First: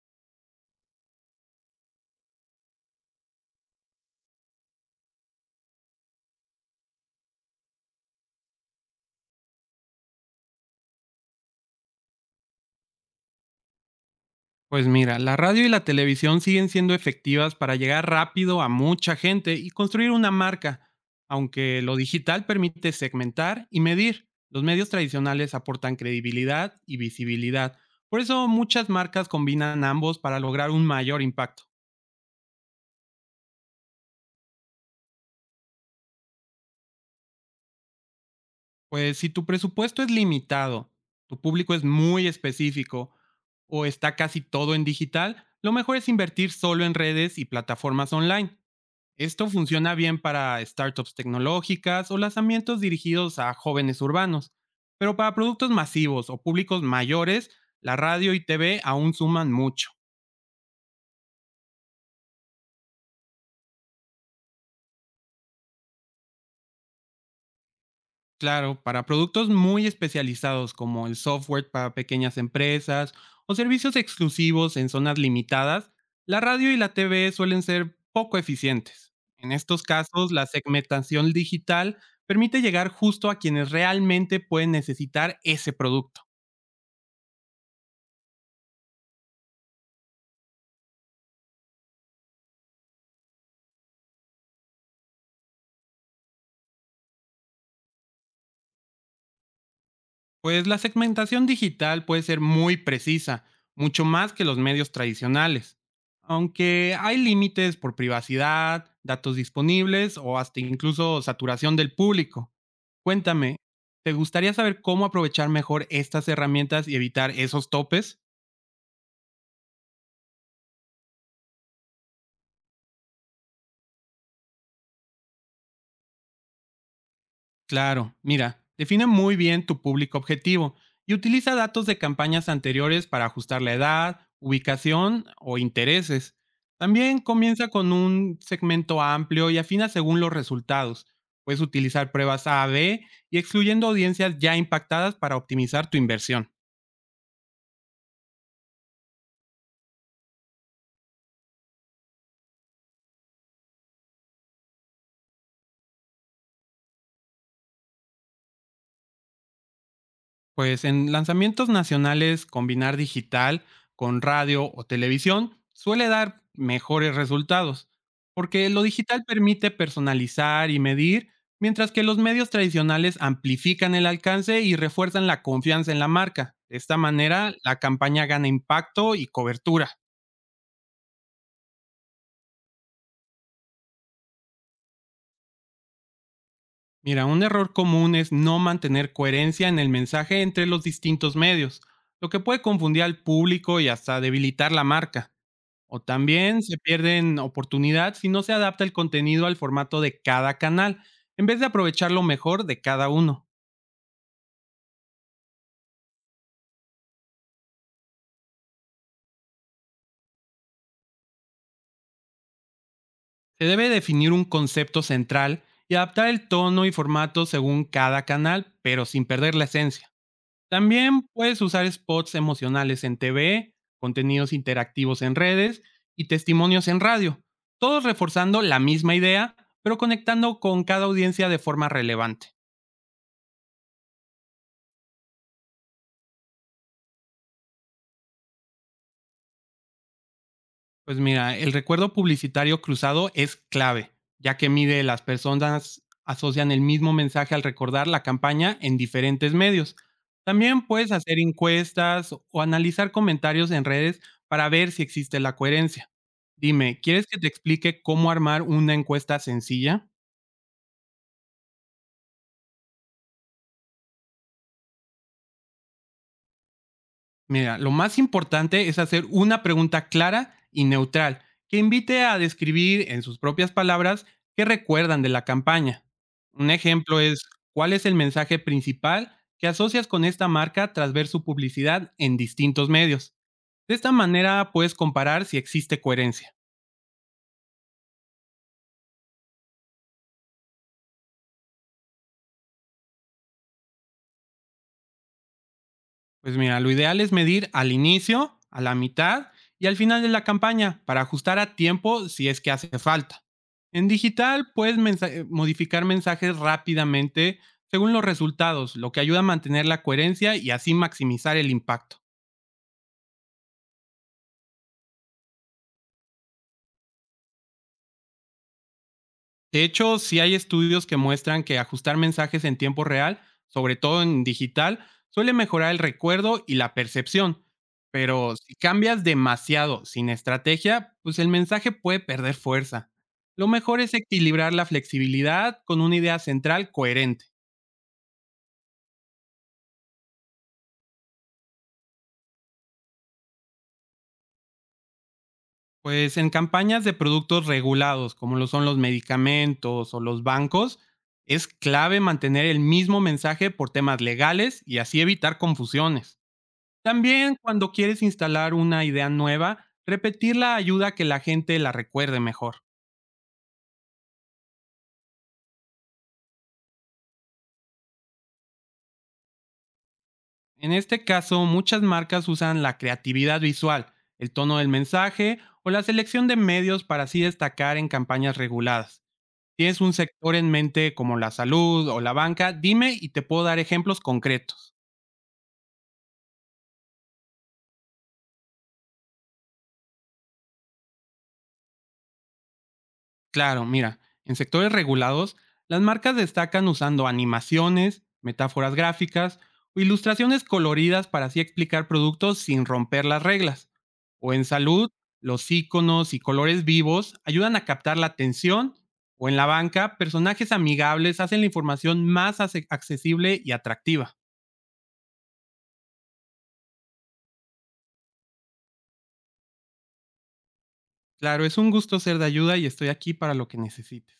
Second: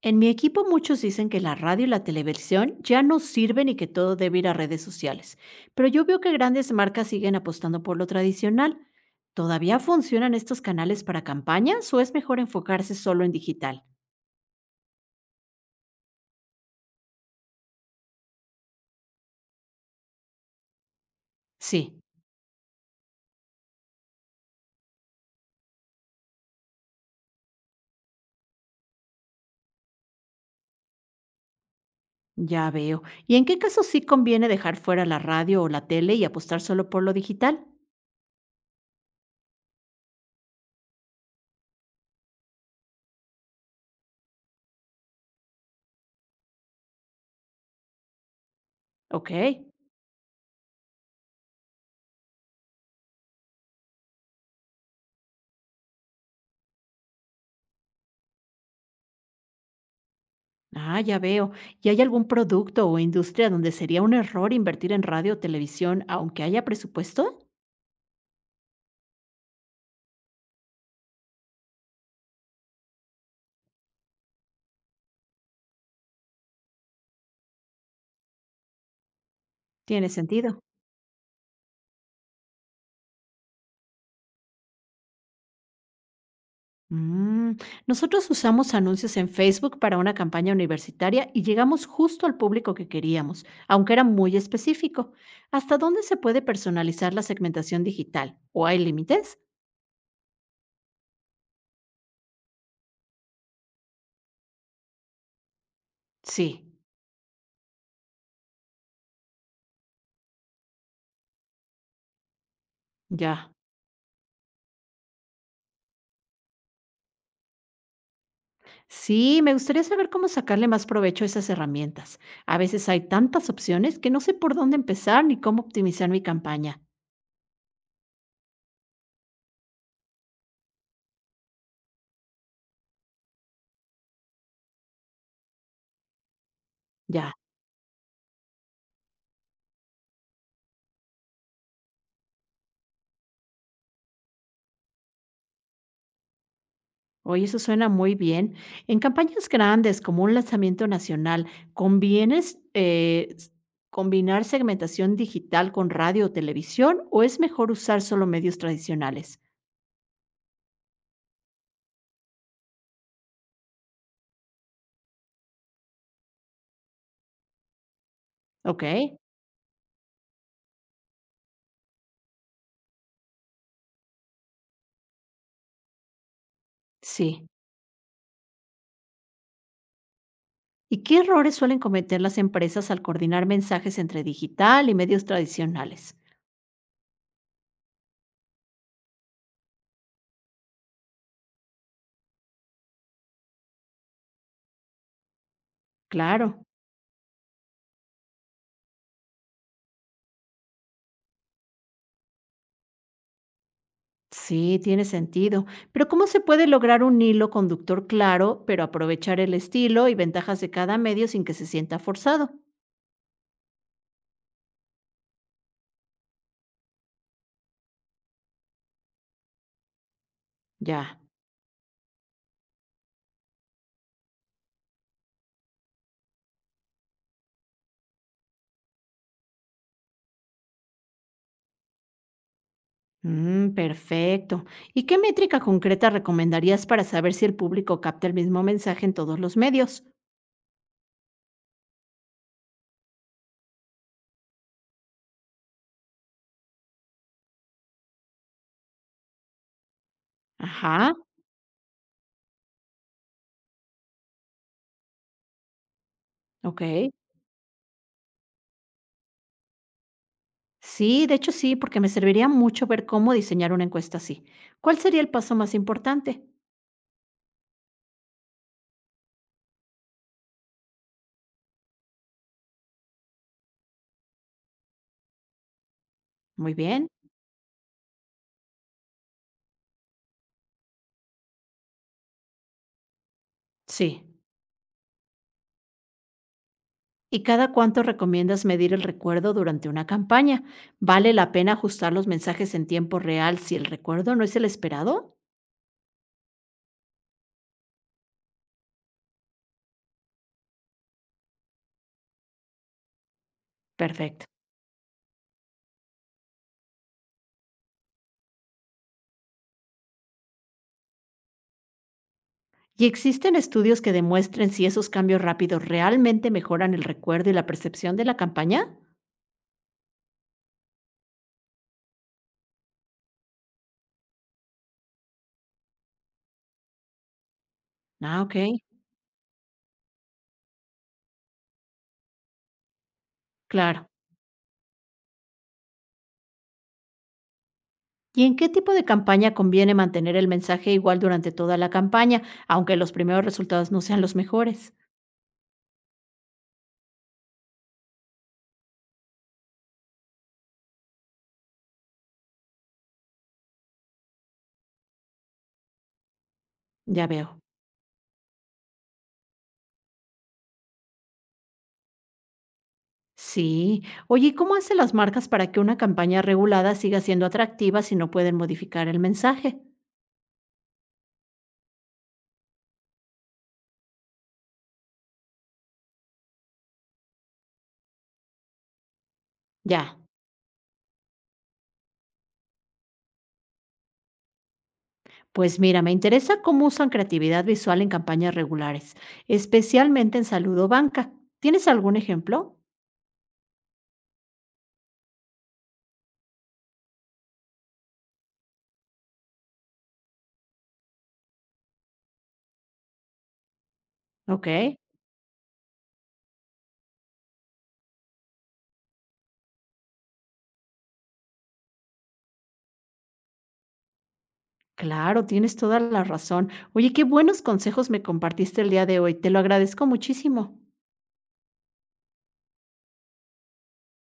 En mi equipo muchos dicen que la radio y la televisión ya no sirven y que todo debe ir a redes sociales, pero yo veo que grandes marcas siguen apostando por lo tradicional. ¿Todavía funcionan estos canales para campañas o es mejor enfocarse solo en digital? Pues mira, la radio y la televisión siguen siendo efectivas para llegar rápido a mucha gente y construir una marca, aunque lo Sí, digital permite segmentar y medir. Los medios tradicionales aportan credibilidad y visibilidad. Por eso muchas marcas combinan ambos para lograr un mayor impacto. ya veo. ¿Y en qué caso sí conviene dejar fuera la radio o la tele y apostar solo por lo digital? Pues si tu presupuesto es limitado, tu público es muy específico o está casi todo en digital, lo mejor es invertir solo en redes y plataformas online. Ok. Esto funciona bien para startups tecnológicas o lanzamientos dirigidos a jóvenes urbanos, pero para productos masivos o públicos mayores, la radio y TV aún suman mucho. Ah, ya veo. ¿Y hay algún producto o industria donde sería un error invertir en radio o televisión aunque haya presupuesto? Claro, para productos muy especializados como el software para pequeñas empresas o servicios exclusivos en zonas limitadas, la radio y la TV suelen ser poco eficientes. En estos Tiene casos, la sentido. segmentación digital permite llegar justo a quienes realmente pueden necesitar ese producto. Mm, nosotros usamos anuncios en Facebook para una campaña universitaria y llegamos justo al público que queríamos, aunque era muy específico. ¿Hasta dónde se puede personalizar la segmentación digital? ¿O hay límites? Pues la segmentación digital puede ser muy precisa, mucho más que los medios tradicionales, Sí, aunque hay límites por privacidad, datos disponibles o hasta incluso saturación del público. ya. Cuéntame, ¿te gustaría saber cómo aprovechar mejor estas herramientas y evitar esos topes? Sí, me gustaría saber cómo sacarle más provecho a esas herramientas. A veces hay tantas opciones que no sé por dónde empezar ni cómo optimizar mi campaña. Claro, mira, define muy bien tu público objetivo y utiliza datos de campañas anteriores para ajustar la edad, ubicación o intereses. También Ya. comienza con un segmento amplio y afina según los resultados. Puedes utilizar pruebas A-B y excluyendo audiencias ya impactadas para optimizar tu inversión. Oye, eso suena muy bien. En campañas grandes, como un lanzamiento nacional, ¿convienes combinar segmentación digital con radio o televisión o es mejor usar solo medios tradicionales? Pues en lanzamientos nacionales, combinar digital con radio o televisión suele dar mejores resultados, porque Ok, lo digital permite personalizar y medir, mientras que los medios tradicionales amplifican el alcance y refuerzan la confianza en la marca. De esta sí. manera, la campaña gana impacto y cobertura. ¿Y qué errores suelen cometer las empresas al coordinar mensajes entre digital y medios tradicionales? Mira, un error común es no mantener coherencia en el mensaje entre los distintos medios, lo que puede confundir al público y hasta debilitar la marca. O Claro, también se pierden oportunidad si no se adapta el contenido al formato de cada canal, en vez de aprovechar lo mejor de cada uno. sí, tiene sentido. Pero ¿cómo se puede lograr un hilo conductor claro, pero aprovechar el estilo y ventajas de cada medio sin que se sienta forzado? Se debe definir un concepto central y adaptar el tono y formato según cada canal, pero sin perder la esencia. Ya. También puedes usar spots emocionales en TV, contenidos interactivos en redes y testimonios en radio, todos reforzando la misma idea, pero conectando con cada audiencia de forma relevante. Mm, perfecto. ¿Y qué métrica concreta recomendarías para saber si el público capta el mismo mensaje en todos los medios? Pues mira, el recuerdo publicitario cruzado es clave, ya que mide las personas asocian el mismo mensaje al recordar la campaña en diferentes medios. También puedes Ajá, hacer encuestas o analizar comentarios en redes para ver si existe la coherencia. ok. Dime, ¿quieres que te explique cómo armar una encuesta sencilla? Sí, de hecho sí, porque me serviría mucho ver cómo diseñar una encuesta así. ¿Cuál sería el paso más importante? Mira, lo más importante es hacer una pregunta clara y neutral que invite a describir en sus propias palabras qué recuerdan de la campaña. Un Muy bien. ejemplo es, ¿cuál es el mensaje principal que asocias con esta marca tras ver su publicidad en distintos medios? De esta Sí. manera puedes comparar si existe coherencia. ¿Y cada cuánto recomiendas medir el recuerdo durante una campaña? ¿Vale la pena ajustar los mensajes en tiempo real si el recuerdo no es el esperado? Pues mira, lo ideal es medir al inicio, a la mitad y al final de la campaña para ajustar a tiempo si es que hace falta. En Perfecto. digital puedes modificar mensajes rápidamente según los resultados, lo que ayuda a mantener la coherencia y así maximizar el impacto. ¿Y existen estudios que demuestren si esos cambios rápidos realmente mejoran el recuerdo y la percepción de la campaña? De hecho, sí hay estudios que muestran que ajustar mensajes en tiempo real, sobre todo en digital, suele mejorar el recuerdo y la percepción. Ah, ok, Pero si cambias demasiado sin estrategia, pues el mensaje puede perder fuerza. Lo mejor claro. es equilibrar la flexibilidad con una idea central coherente. ¿Y en qué tipo de campaña conviene mantener el mensaje igual durante toda la campaña, aunque los primeros resultados no sean los mejores? Pues en campañas de productos regulados, como lo son los medicamentos o los bancos, es clave mantener el mismo mensaje por temas legales y así evitar confusiones. Ya También veo. cuando quieres instalar una idea nueva, repetirla ayuda a que la gente la recuerde mejor. Sí. Oye, ¿y cómo hacen las marcas para que una campaña regulada siga siendo atractiva si no pueden modificar el mensaje? En este caso, muchas marcas usan la creatividad visual, el tono del mensaje o la selección de medios para así destacar en campañas reguladas. ¿Tienes un Ya. sector en mente como la salud o la banca? Dime y te puedo dar ejemplos concretos. Pues mira, me interesa cómo usan creatividad visual en campañas regulares, especialmente en salud o banca. ¿Tienes algún ejemplo? Claro, mira, en sectores regulados, las marcas destacan usando animaciones, metáforas gráficas o ilustraciones coloridas para así explicar productos sin romper las reglas. O en Okey, salud, los iconos y colores vivos ayudan a captar la atención. O en la banca, personajes amigables hacen la información más accesible y atractiva. claro, tienes toda la razón. Oye, qué buenos consejos me compartiste el día de hoy, te lo agradezco muchísimo. Claro, es un gusto ser de ayuda y estoy aquí para lo que necesites.